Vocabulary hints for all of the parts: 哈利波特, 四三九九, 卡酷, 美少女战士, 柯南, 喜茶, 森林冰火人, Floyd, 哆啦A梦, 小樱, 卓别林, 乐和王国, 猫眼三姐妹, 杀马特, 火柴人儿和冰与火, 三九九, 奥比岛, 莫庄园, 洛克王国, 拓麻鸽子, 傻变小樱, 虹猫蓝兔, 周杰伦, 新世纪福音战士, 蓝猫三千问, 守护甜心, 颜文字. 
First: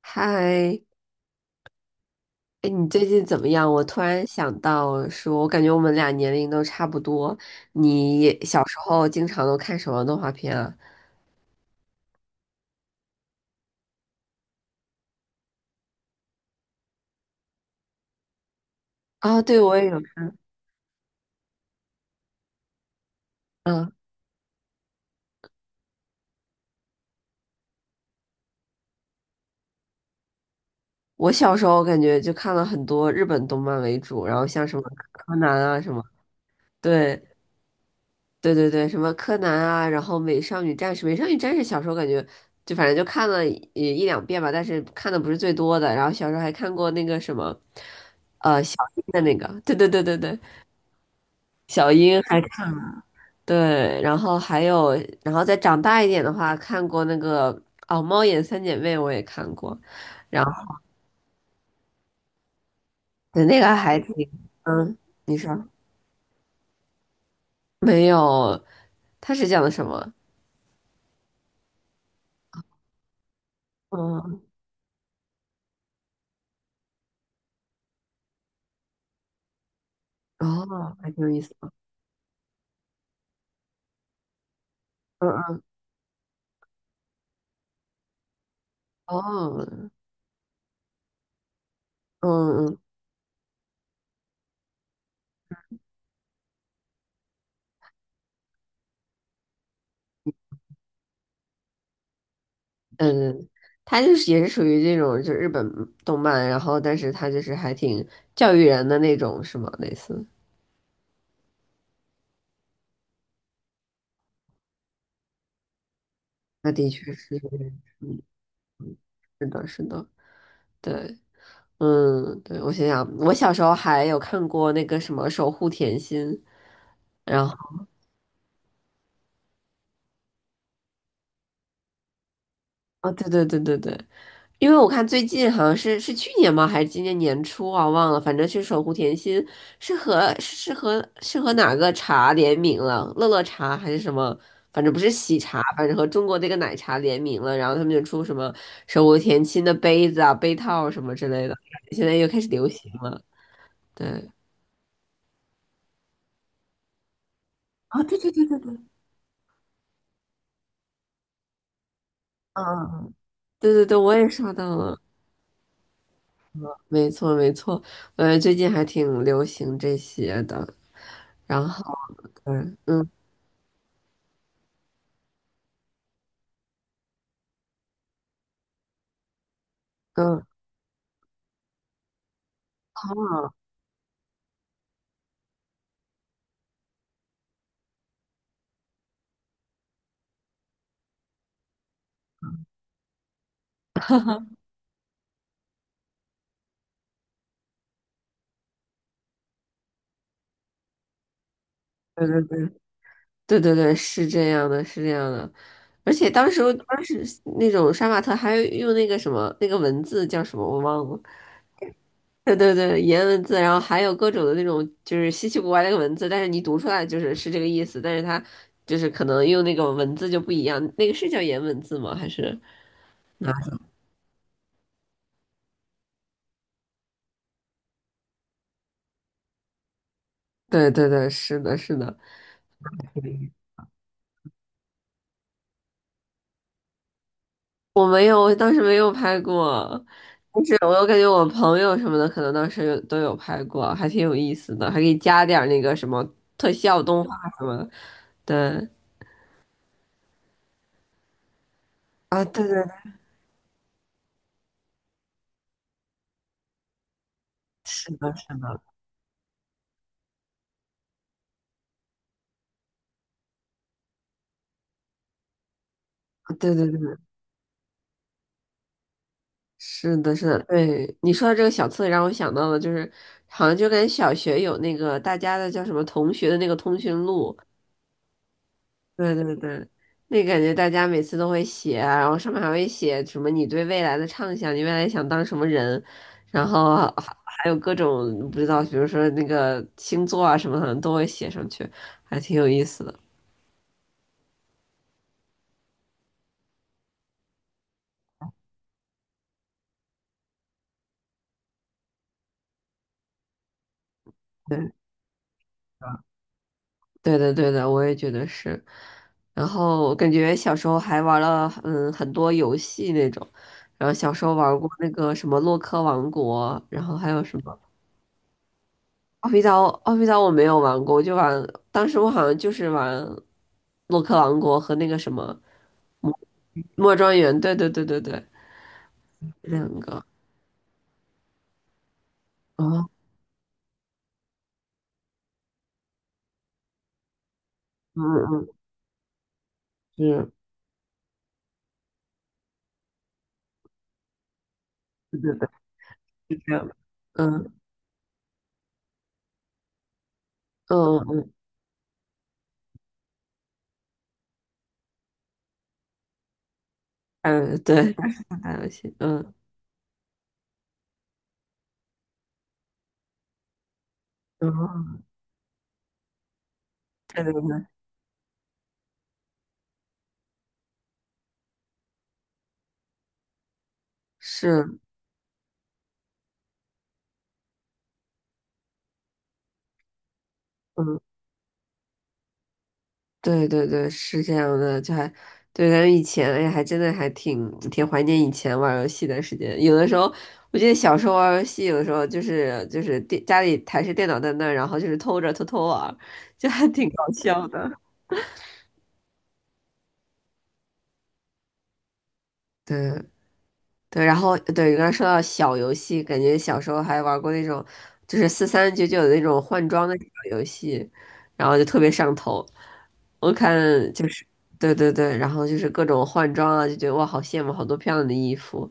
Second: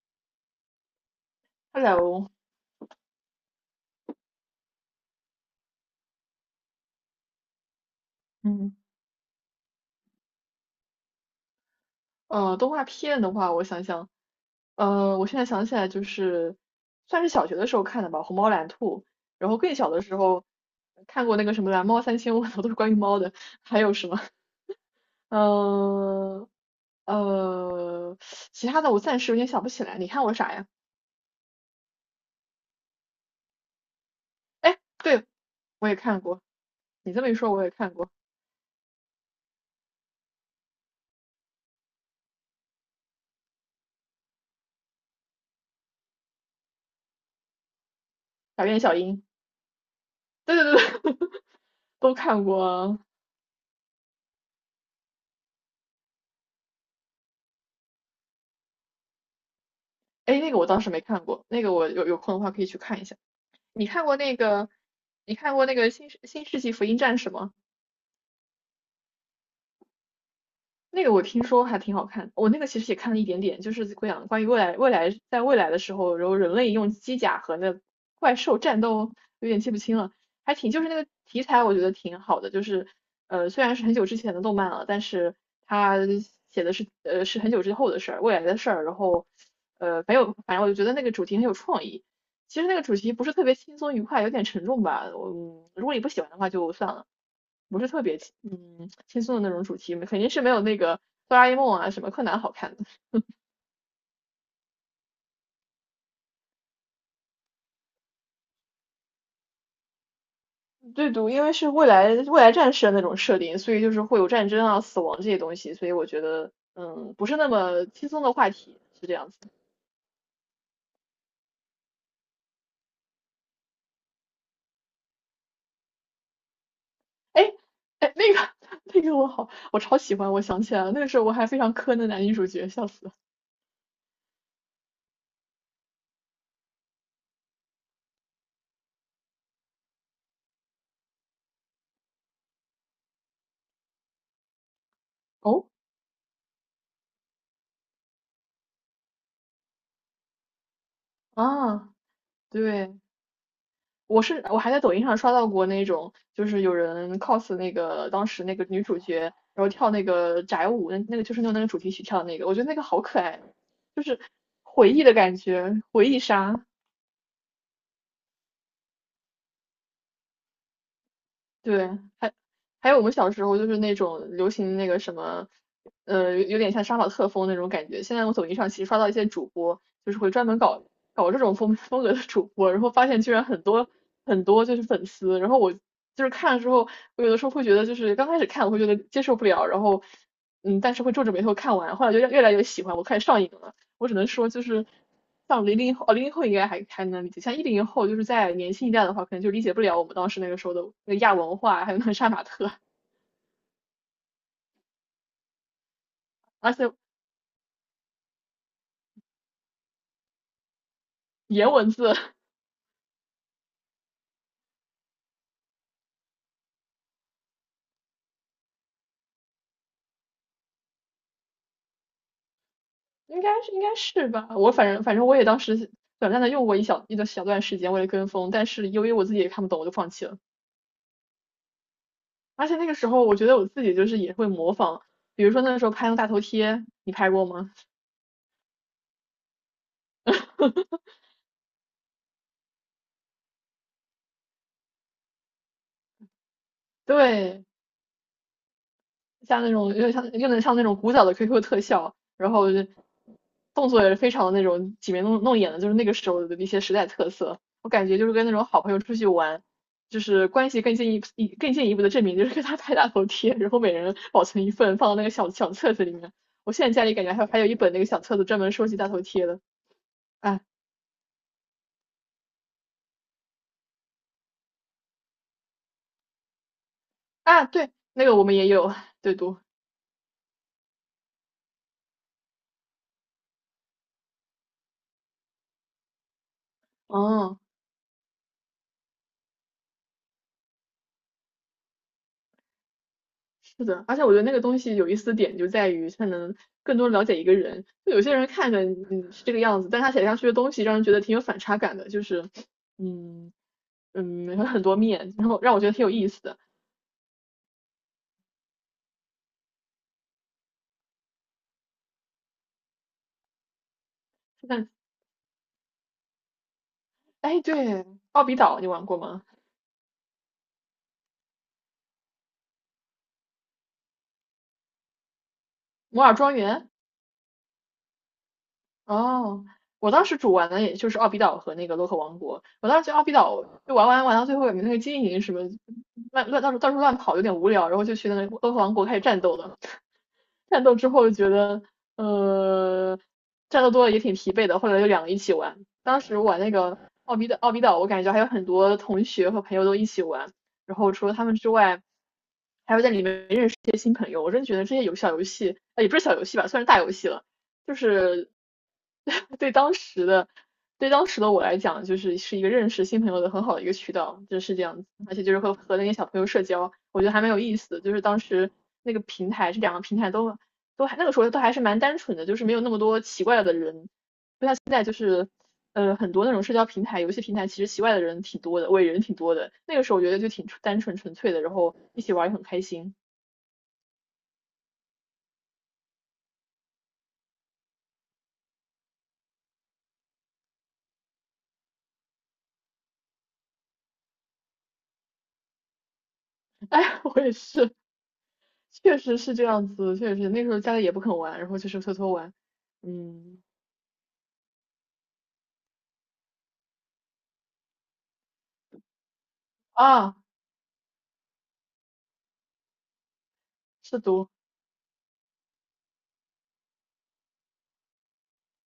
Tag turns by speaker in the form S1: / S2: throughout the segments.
S1: 嗨，
S2: Hello，
S1: 哎，你最近怎么样？我突然想到说，我感觉我们俩年龄都差不多。你也小
S2: 嗯
S1: 时候经常都看什么动画片啊？
S2: 呃，动画片的话，我想想，我现在想起来就是算是小学的时候看的吧，《虹猫蓝兔》，
S1: 啊，
S2: 然后
S1: 对，
S2: 更
S1: 我也
S2: 小
S1: 有。
S2: 的时候看过那个什么《蓝猫三千问》，都是关于猫的，还
S1: 嗯，
S2: 有什么，呃呃，其他的我暂时有点想不起来。你看过啥呀？
S1: 我小时候感觉就看了很多日本动漫为主，然后像什
S2: 哎，
S1: 么
S2: 对，
S1: 柯南啊
S2: 我
S1: 什
S2: 也
S1: 么，
S2: 看过，你这
S1: 对
S2: 么一说，我也看过
S1: 对对对，什么柯南啊，然后美少女战士，美少女战士小时候感觉就反正就看了一两遍吧，但是看的不是最多的。然后小时候还看过那个什么
S2: 《傻
S1: 小
S2: 变小
S1: 樱
S2: 樱》，
S1: 的那个，对对对对对，
S2: 对对对对，
S1: 小
S2: 都
S1: 樱还
S2: 看过
S1: 看。
S2: 啊。
S1: 对，然后还有，然后再长大一点的话，看过那个哦，《猫眼三姐妹》我也看过，
S2: 哎，
S1: 然
S2: 那个我
S1: 后
S2: 当时没看过，那个我有空的话可以去看一下。
S1: 对那个
S2: 你
S1: 还
S2: 看
S1: 挺，
S2: 过那个，
S1: 嗯，
S2: 你
S1: 你
S2: 看过
S1: 说
S2: 那个新世纪福音战士吗？
S1: 没有？它是讲的什么？
S2: 那个我听说还挺好看，我那个其实也看了一点点，就是讲
S1: 嗯，
S2: 关于未来，在未来的时候，然后人类用机甲和那怪兽战斗，有点记不清了，还挺就是那
S1: 哦，
S2: 个
S1: 还挺有意
S2: 题
S1: 思。
S2: 材我觉得挺好的，就是虽然是很久之前的动漫了，但
S1: 嗯
S2: 是
S1: 嗯，
S2: 它写的是很久之后的事儿，未来的事儿，然后
S1: 哦，
S2: 呃很有，反正我就觉得那个主题很有创意。其
S1: 嗯
S2: 实那
S1: 嗯
S2: 个主题不是特别轻松愉快，有点沉重吧。我如果你不喜欢的话就算了，不是特别轻松的那种主题，肯定是没有那个哆啦 A 梦啊什么柯南好看的。
S1: 嗯，它就是也是属于这种，就日本动漫，然后但是它就是还挺教育人的那种，是吗？类似，
S2: 对读因为是未来战士的那种设定，所以就是会有战争啊、死亡这些东西，所以我觉得
S1: 那的确
S2: 不
S1: 是
S2: 是
S1: 有
S2: 那
S1: 点，
S2: 么轻
S1: 嗯，
S2: 松的话题，是这样子
S1: 是
S2: 的。
S1: 的，是的，对。嗯，对，我想想，我小时候还有看过那个什么《守护甜心》，
S2: 哎
S1: 然后
S2: 哎，那个 那个我超喜欢，我想起来了，那个时候我还非常磕那男女主角，笑死
S1: 啊，
S2: 了。
S1: 对对对对对，因为我看最近好像是去年吗，还是今年年初啊，忘了，反正是《守护甜心》是和是和是和哪个茶联名了，乐乐茶还是什么，反正不是喜茶，
S2: 哦
S1: 反正和中国这个奶茶联名了，然后他们就出什么《守护甜心》的杯子啊、杯套什么之类的，
S2: 啊，
S1: 现在又开始流行
S2: 对。
S1: 了，对。
S2: 我还在抖音上刷到过那种，就是有人 cos 那
S1: 啊，
S2: 个
S1: 对
S2: 当
S1: 对
S2: 时
S1: 对
S2: 那
S1: 对
S2: 个
S1: 对，
S2: 女主角，然后跳那个宅舞，那个就是用那个主题曲跳的那个，我觉
S1: 嗯
S2: 得那个
S1: 嗯
S2: 好
S1: 嗯，
S2: 可爱，
S1: 对对对，
S2: 就
S1: 我
S2: 是
S1: 也刷到
S2: 回
S1: 了。
S2: 忆的感觉，回忆杀。
S1: 没错没错，最近还挺流行这些的。然
S2: 对，
S1: 后，
S2: 还
S1: 对，
S2: 还有我
S1: 嗯
S2: 们小时候就是那种流行那个什么，有点像杀马特风那种感觉。现在我抖音上其实刷到一些主播，就是会
S1: 嗯，
S2: 专门搞这种风格的主播，然后发现居然很
S1: 啊
S2: 多很多就是粉丝。然后我就是看了之后，我有的时候会觉得就是刚开始看我会觉得接受不了，然后但是会皱着眉头看完，后来就越来越喜欢，我开始上瘾了。我只能说就是像零零后，哦，零零后应该还能理解，像一零后就是在年轻一代的话，可能就理解不了我们当时那个时候的那个亚文化，还有那个
S1: 对
S2: 杀
S1: 对
S2: 马
S1: 对
S2: 特，
S1: 对对对，是这样的，是这样的。而且当时
S2: 而且
S1: 当时那种杀马特还用那个什么那个文字叫什么我忘了，
S2: 颜文字
S1: 对对对，颜文字，然后还有各种的那种就是稀奇古怪那个文字，但是你读出来就是这个意思，但是它就是可能用那个文字就不一样，那个是叫颜文字吗？还是？
S2: 应该是吧，我反正我也当时短暂的用过一个小段时间，为了跟风，但是由于我自己也看不懂，我就放弃了。
S1: 对对对，是的，是的。
S2: 而且那个时候，我觉得我自己就是也会模仿，比如说那个时候拍那个大头贴，你拍过吗？
S1: 我没有，我当时没有拍过，但是我又感觉我朋友什么的可能当时都有拍过，还挺有意思的，还可以加点儿那个什么特效动画什
S2: 对，
S1: 么的。对，
S2: 像那种又像又能像那种古早的 QQ 特效，
S1: 啊，
S2: 然
S1: 对
S2: 后
S1: 对对，
S2: 动作也是非常那种挤眉弄眼的，就是那个时候的一些时代特色。我感
S1: 是
S2: 觉就是
S1: 的，是
S2: 跟那种
S1: 的，
S2: 好朋友出去玩，就是关系更进一步、更进一步的证明，就是跟他拍大头贴，然后每人保存一份，放到那个小册子里面。我
S1: 对对
S2: 现在
S1: 对，
S2: 家里感觉还有一本那个小册子专门收集大头贴的。
S1: 是的，是的，
S2: 哎
S1: 对。你说的这个小册子让我想到了，就是好像就跟小学有那个大家的叫什么同学的那个通讯录，
S2: 啊，对，那个我们也有
S1: 对
S2: 对
S1: 对
S2: 读，
S1: 对，那感觉大家每次都会写啊然后上面还会写什么你对未来的畅想，你未来想当什么人，然后还
S2: 嗯。
S1: 还有各种不知道，比如说那个星座啊什么，的都会写上去，还挺有意思的。
S2: 是的，而且我觉得那个东西有意思的点就在于它能更多了解一个人。就有些人看着嗯是这个样子，但他写下去的东西让人觉得挺有反差感的，就是嗯有很
S1: 对
S2: 多面，然后让我觉得挺有意思的。
S1: 对的对的，我也觉得是。然后我感觉小时候还玩了很多游戏那种，然后小时候玩过
S2: 但
S1: 那个什么洛克王国，然后还有什
S2: 哎，
S1: 么。
S2: 对，奥比岛你玩过吗？
S1: 奥比岛，奥比岛我没有玩过，我就玩，当时我好像就是玩洛克王国和那个什么
S2: 摩尔庄园？
S1: 莫庄园，对对对对对，
S2: 哦，
S1: 两
S2: 我
S1: 个，
S2: 当时主玩的也就是奥比岛和那个洛克王国。我当时
S1: 哦，
S2: 觉得奥比岛就玩到最后也没那个经营什么乱乱到处到处乱跑有点无聊，然后就
S1: 嗯
S2: 去那个洛
S1: 嗯，
S2: 克王国开始战斗了。
S1: 嗯，是，
S2: 战斗之后就觉得，呃，战斗多了也挺疲惫的，后来就两个一
S1: 对
S2: 起
S1: 对对，
S2: 玩。当时
S1: 是
S2: 玩那
S1: 这样的，
S2: 个奥比岛，
S1: 嗯
S2: 奥比岛我感觉还有很多同学和朋友都一起玩，然后
S1: 嗯
S2: 除了他
S1: 嗯，
S2: 们之外，还会在里面认识一些新朋友。我真觉得这些小游戏，也不是小游戏吧，算是大游戏了，
S1: 嗯，
S2: 就
S1: 对，但是
S2: 是
S1: 打游戏，嗯
S2: 对当时的对当时的我来讲，就是是一个认识新朋友的很好的一个渠道，就
S1: 嗯，然
S2: 是这样子。
S1: 后
S2: 而且就是和那些小朋友社交，我觉得还
S1: 对
S2: 蛮
S1: 对
S2: 有意
S1: 对，
S2: 思的。就是当时那个平台，这两个平台都还那个时候都还是蛮单纯的，就是没有那么多奇怪的人。现
S1: 是。
S2: 在就是很多那种社交平台、游戏平台，其实奇怪的人挺多的，伪人挺多的。那个时候我觉得就挺单纯
S1: 嗯。
S2: 纯粹的，然后一起玩也很开心。
S1: 对对对，是这样的，就还对咱们以前，哎呀，还真的还挺怀念以前玩儿游戏的时间。有的时候，我记得小时候玩儿游戏，有的时候就是家里台式电脑在那儿然后就是偷偷玩儿就还挺
S2: 哎，
S1: 搞
S2: 我也
S1: 笑的。
S2: 是，确实是这样子，确实那时候家里也不肯玩，然后就是偷偷玩。
S1: 对。
S2: 嗯，
S1: 对，然后对，刚才说到小游戏，感觉小时候还玩过那种，就是4399的那种换装的小
S2: 啊，
S1: 游戏，然后就特别上头。我看
S2: 是
S1: 就是，
S2: 读
S1: 对对对，然后就是各种换装啊，就觉得哇，好羡慕，好多漂亮的衣服。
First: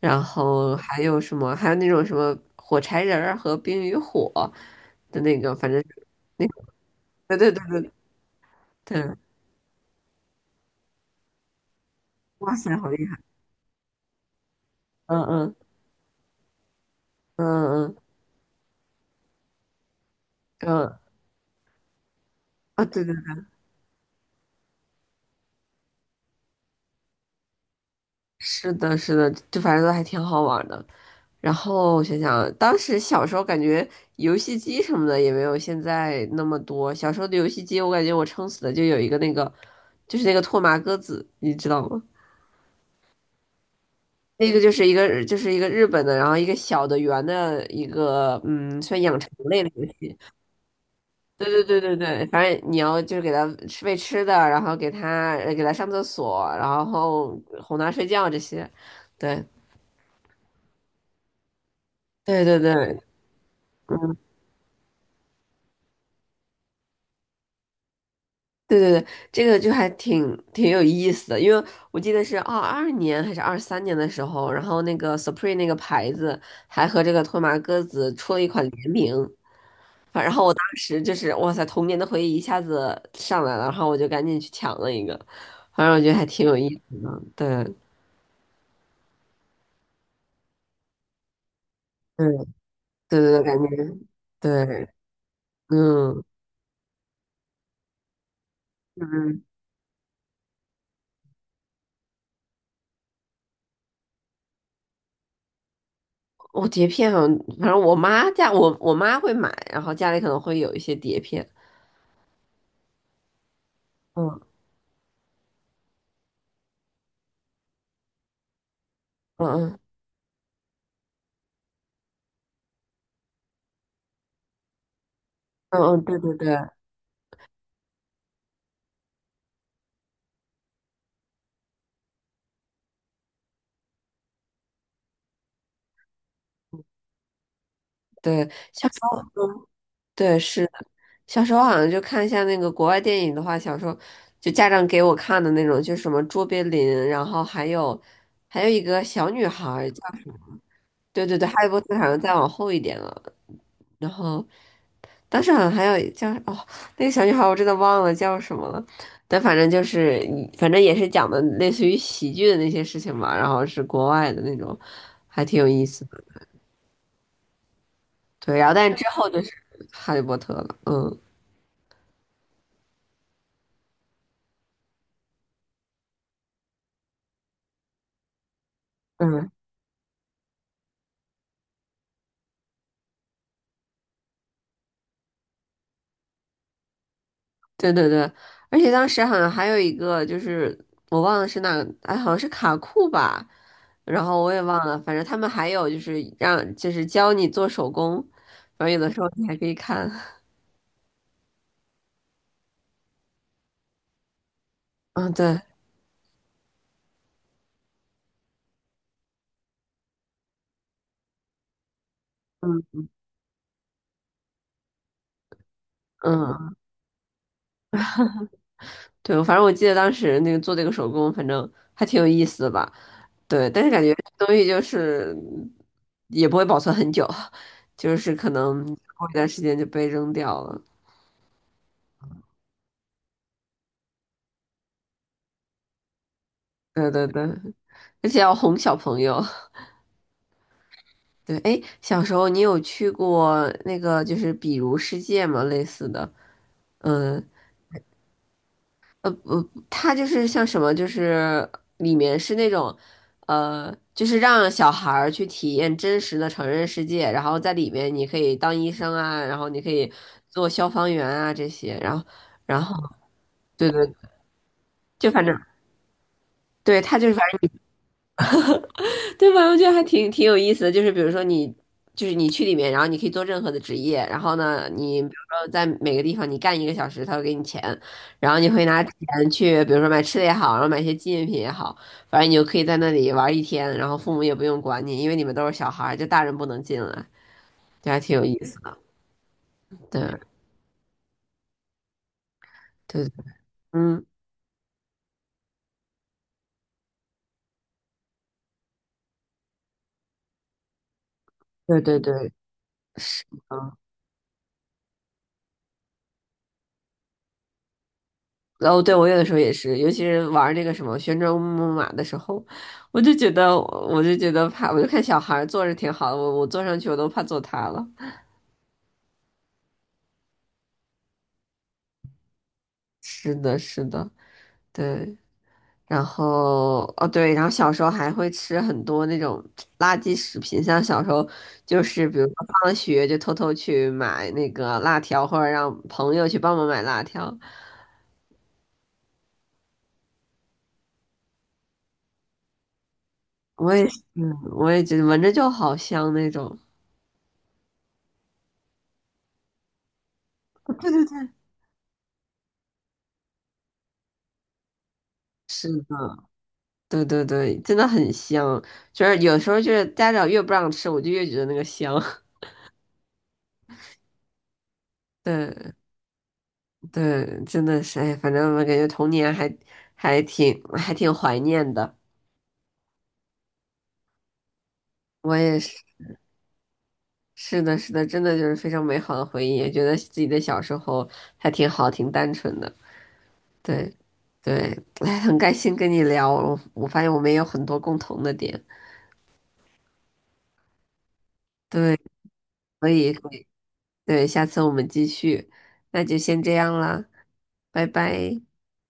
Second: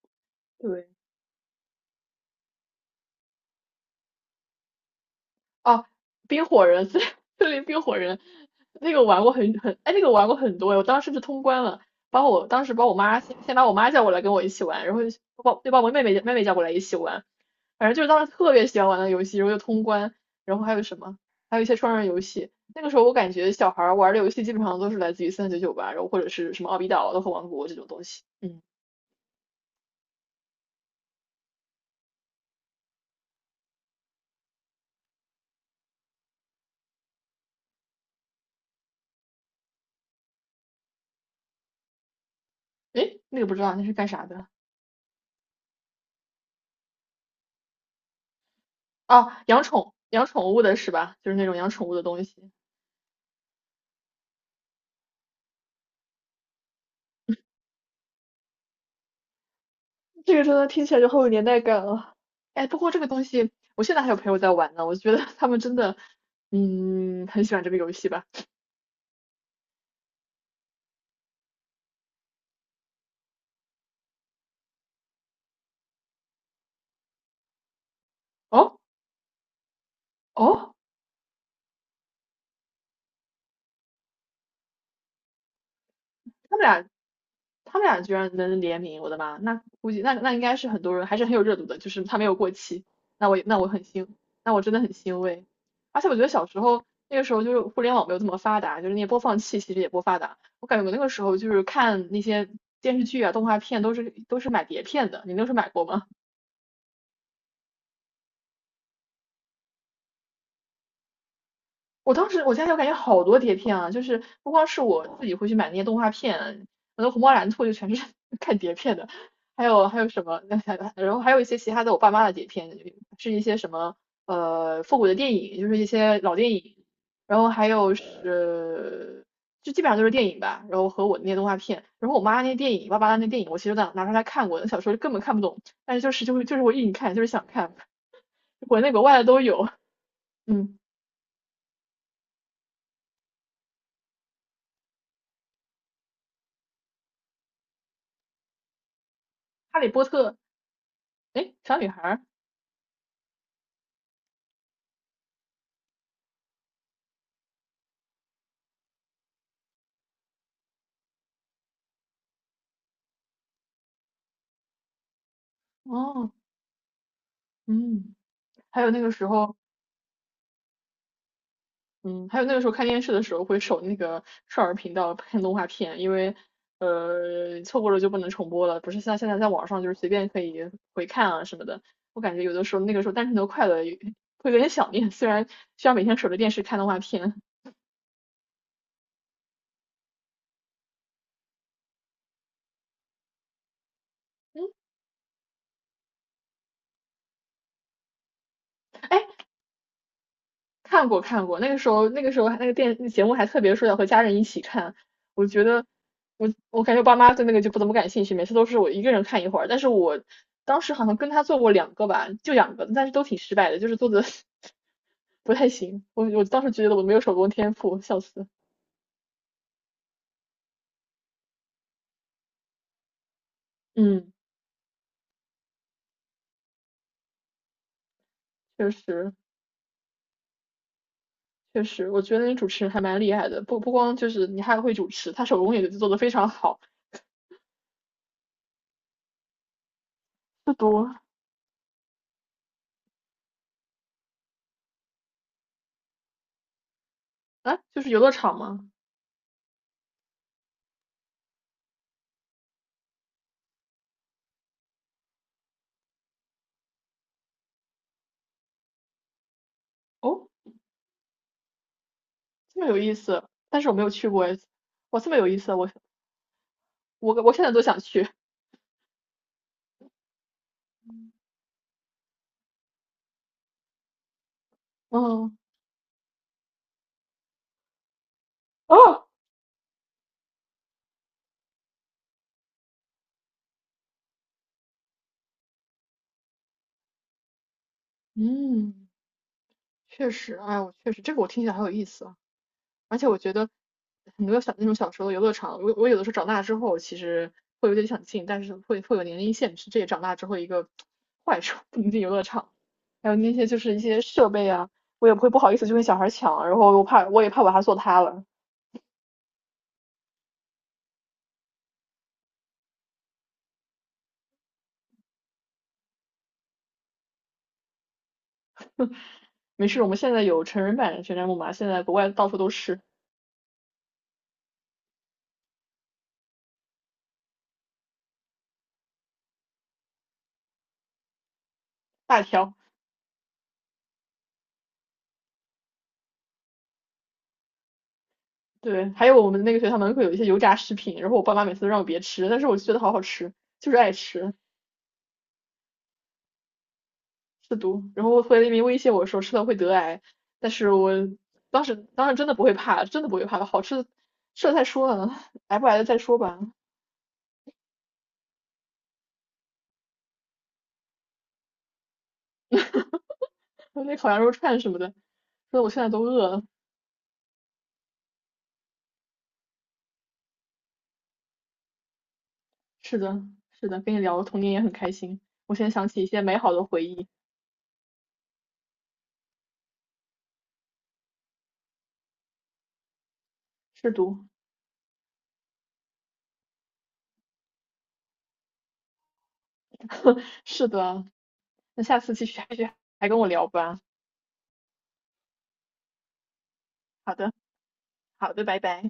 S1: 然后
S2: 对，
S1: 还有什么？还有那种什么火柴人儿和冰与火的那个，反正
S2: 哦，冰
S1: 那
S2: 火人，森
S1: 对对
S2: 森林
S1: 对
S2: 冰
S1: 对
S2: 火人，那个
S1: 对，
S2: 玩过很很，哎，那个玩过很多，我当时是通关了，把我
S1: 哇
S2: 当时
S1: 塞，
S2: 把
S1: 好
S2: 我
S1: 厉害！
S2: 妈先先把我妈叫过来跟我一起玩，然后就
S1: 嗯嗯
S2: 又把我妹妹叫过来一起玩，
S1: 嗯
S2: 反正
S1: 嗯
S2: 就是当时特别喜欢玩的游戏，然后又通关，然后还有
S1: 嗯
S2: 什么，还有一些双人游戏。那
S1: 啊，
S2: 个时
S1: 对
S2: 候我
S1: 对，
S2: 感
S1: 对
S2: 觉小孩儿玩的游戏基本上都是来自于三九九吧，然后或者是什么奥比岛啊、乐和王国这种东西。嗯，
S1: 是的，是的，就反正都还挺好玩的。然后想想，当时小时候感觉游戏机什么的也没有现在那么多。小时候的游戏机，我感觉我撑死的就有一个那个，就是那个拓麻鸽子，你知道吗？
S2: 诶，那个不知道那是干啥的？
S1: 那个就是就是一个日本的，然后一个小的圆的一个，嗯，算养成
S2: 哦，
S1: 类
S2: 养
S1: 的游
S2: 宠
S1: 戏。
S2: 养宠物的是吧？就是那
S1: 对
S2: 种
S1: 对
S2: 养
S1: 对
S2: 宠物
S1: 对
S2: 的东
S1: 对，反
S2: 西。
S1: 正你要就是给它吃喂吃的，然后给它上厕所，然后哄它睡觉这些。对
S2: 这个真的听起来就好有年代感啊！
S1: 对对
S2: 哎，不过
S1: 对，
S2: 这个东西，我现在还有朋友在玩呢，我觉得他们真的，嗯，很喜欢这个游戏吧？
S1: 对对对，这个就还挺有意思的，因为我记得是22年还是23年的时候，然后那个 Supreme 那个牌子还和这个托马鸽子出了一款
S2: 哦
S1: 联名，然后我当
S2: 哦，
S1: 时就是哇塞，童年的回忆一下子上来了，然后我就赶紧去抢了一个，反正我觉得还挺有
S2: 他们
S1: 意
S2: 俩
S1: 思的，对，
S2: 他们俩居然能联名，我的妈！那估计那应该是很多人还是很有热度的，就是他没
S1: 嗯，
S2: 有过期，
S1: 对
S2: 那
S1: 对
S2: 我
S1: 对，感
S2: 那我很
S1: 觉
S2: 欣，那我真的
S1: 对，
S2: 很欣慰。而且我
S1: 嗯
S2: 觉得小时候那个时候就是互联网没有这么发达，就是那些播放
S1: 嗯，
S2: 器其实也不发达，我感觉我那个时候就是看那些电视剧啊、动画片都是买碟片的，你那时候买过吗？
S1: 我碟片好像反正我妈家我妈会买，然后家里可能会有一些碟片，
S2: 我当时我家里我感觉好多碟片啊，就是不
S1: 嗯
S2: 光是我自己会去买那些动画片，我的虹猫蓝兔就全是 看碟片的，
S1: 嗯
S2: 还
S1: 嗯。
S2: 有还有什么，然后还有一些其他的我爸妈的碟片，是一些什么复古的电影，就是
S1: 嗯
S2: 一
S1: 嗯，对
S2: 些
S1: 对
S2: 老
S1: 对
S2: 电影，然后还有是就基本上都是电影吧，然后和我那些动画片，然后我妈那些电影，爸爸那些电影，我其实都拿出来看过，那小时候根本看不懂，但是就是我硬看，就是想看，
S1: 对，
S2: 国
S1: 小
S2: 内
S1: 时
S2: 国外
S1: 候
S2: 的都有，
S1: 对是
S2: 嗯，
S1: 小时候好像就看一下那个国外电影的话，小时候就家长给我看的那种，就什么卓别林，然后还有一个小女孩
S2: 哈利
S1: 儿叫
S2: 波特，
S1: 对对对，
S2: 哎，
S1: 哈利
S2: 小
S1: 波
S2: 女
S1: 特
S2: 孩
S1: 好像
S2: 儿。
S1: 再往后一点了，然后当时好像还有叫哦，那个小女孩我真的忘了叫什么了，但反正也是讲的类似于喜剧的那些事情嘛，然后是国外的那种，还挺有意思的，
S2: 哦，嗯，
S1: 对，然后
S2: 还有
S1: 但
S2: 那
S1: 之
S2: 个时
S1: 后就是
S2: 候，
S1: 哈利波特了，嗯。
S2: 嗯，还有那个时候看电视的时候会守那个少儿频道看动画片，因为错过了就不能重播了，不是像现在在
S1: 嗯，
S2: 网上就是随便可以回看啊什么的。我感觉有的时候那个时候单纯的快乐会有点想念，虽然需要每天守着电视看动画片。
S1: 对对对，而且当时好像还有一个，就是我忘了是哪个，哎，好像是卡酷吧，然后我也
S2: 嗯，
S1: 忘了，反正他们还有就是让就是教你做手工，然后有的时
S2: 哎，
S1: 候你还可以看，
S2: 看过看过，那个时候那个电节目还特别说要和家人一起看，
S1: 嗯，
S2: 我
S1: 对，
S2: 觉得我感觉爸妈对那个就不怎么感兴趣，每次都是我一个人看一会儿。但是我当时好像跟他做过两个吧，就两个，
S1: 嗯
S2: 但是都挺失败的，就是做的 不太行。我当时
S1: 嗯，
S2: 觉得我没有手工天赋，笑死。
S1: 对，反正我记得当时那个做这个手工，反正还挺有意思的吧，对，但是感觉
S2: 嗯，
S1: 这东西就是也不会保存很久，就是可能
S2: 确
S1: 过
S2: 实
S1: 一段时间就被扔掉了，
S2: 确实，我觉得那主持人还蛮厉害的，不光就是你还会主持，他手工也做的非常好。
S1: 对对对，而且要哄小朋友。
S2: 不多
S1: 对，哎，小时候你有去过那个就是比如世界吗？类似的，嗯
S2: 啊，就是游乐场吗？
S1: 呃，它就是像什么，就是里面是那种，就是让小孩儿去体验真实的成人世界，然后在里面你可以当医生啊，然后你可以
S2: 哦，
S1: 做消防员啊这些，然后然
S2: 这么
S1: 后
S2: 有意思，但是
S1: 对
S2: 我没有
S1: 对，
S2: 去过诶。哇，
S1: 就
S2: 这么
S1: 反
S2: 有意
S1: 正
S2: 思，我
S1: 对，他就是
S2: 我我现在都想去。
S1: 对吧？我觉得还挺有意思的，就是比如说你，就是你去里面，然后你可以做任何的职业，然后呢，你比如
S2: 嗯
S1: 说在每个地方你干1个小时，他会给你钱，然 后你会拿
S2: 哦，
S1: 钱去，比如说买吃的也好，然后买一些纪念品也好，反正你就可以在那里玩一天，然后父母也不用管你，因为你们都是小孩儿，就大人不能进来，就还挺有意思的。
S2: 嗯，确
S1: 对
S2: 实，哎，我确实这个我听起来很有意思啊，而且
S1: 对，对
S2: 我觉得
S1: 嗯，
S2: 很多那种小时候的游乐场，我有的时候长大之后其实会有点想进，但是会有年龄限制，这也长大之后一个 坏处，
S1: 对
S2: 不能
S1: 对
S2: 进游乐
S1: 对，
S2: 场。还有
S1: 是。
S2: 那些就是一些设备啊，我也不好意思去跟小孩抢，然后我也怕把它做塌了。
S1: 哦，对，我有的时候也是，尤其是玩那个什么旋转木马的时候，我就觉得，我就觉得怕，我就看小孩儿坐着挺好的，我坐上去我都怕坐塌了。
S2: 没事，我们现在有成人版旋转木马，现在国外到处都是
S1: 是的，是的，对。然后，哦对，然后小时候还会吃很多那种垃圾食品，像小时候就是比
S2: 大
S1: 如说
S2: 条。
S1: 放了学就偷偷去买那个辣条，或者让朋友去帮忙买辣条。
S2: 对，还有我们那个学校门口有一些油炸食品，然后我爸妈每次都让我别吃，但是我就觉得好好吃，
S1: 我
S2: 就是
S1: 也
S2: 爱
S1: 是，
S2: 吃，
S1: 我也觉得闻着就好香那种。
S2: 是毒。然后回来那边威胁我说吃了会得癌，但是
S1: 对
S2: 我
S1: 对对，
S2: 当时真的不会怕，真的不会怕，的，好吃的吃了再说呢，癌不
S1: 是
S2: 癌的
S1: 的。
S2: 再说吧。
S1: 对对对，真的很香。就是有时候就是家长越不让吃，我就越觉得那个香。
S2: 那烤羊肉串什么的，说的我
S1: 对
S2: 现在都饿了。
S1: 对，真的是，哎，反正我感觉童年还挺怀念的。
S2: 是的，是的，跟你聊童年也很开心，
S1: 我
S2: 我
S1: 也
S2: 现
S1: 是，
S2: 在想起一些美好的回忆。
S1: 是的，是的，真的就是非常美好的回忆，也觉得自己的小时候还挺好，挺单纯的。
S2: 是
S1: 对
S2: 毒，
S1: 对，哎，很开心跟你聊，我发现我们也有很多共同的点。
S2: 是的，那
S1: 对，
S2: 下次继续
S1: 所
S2: 还
S1: 以
S2: 跟我聊吧。
S1: 对，下次我们继续，那就先这样啦，
S2: 好的，
S1: 拜
S2: 好
S1: 拜。
S2: 的，拜拜。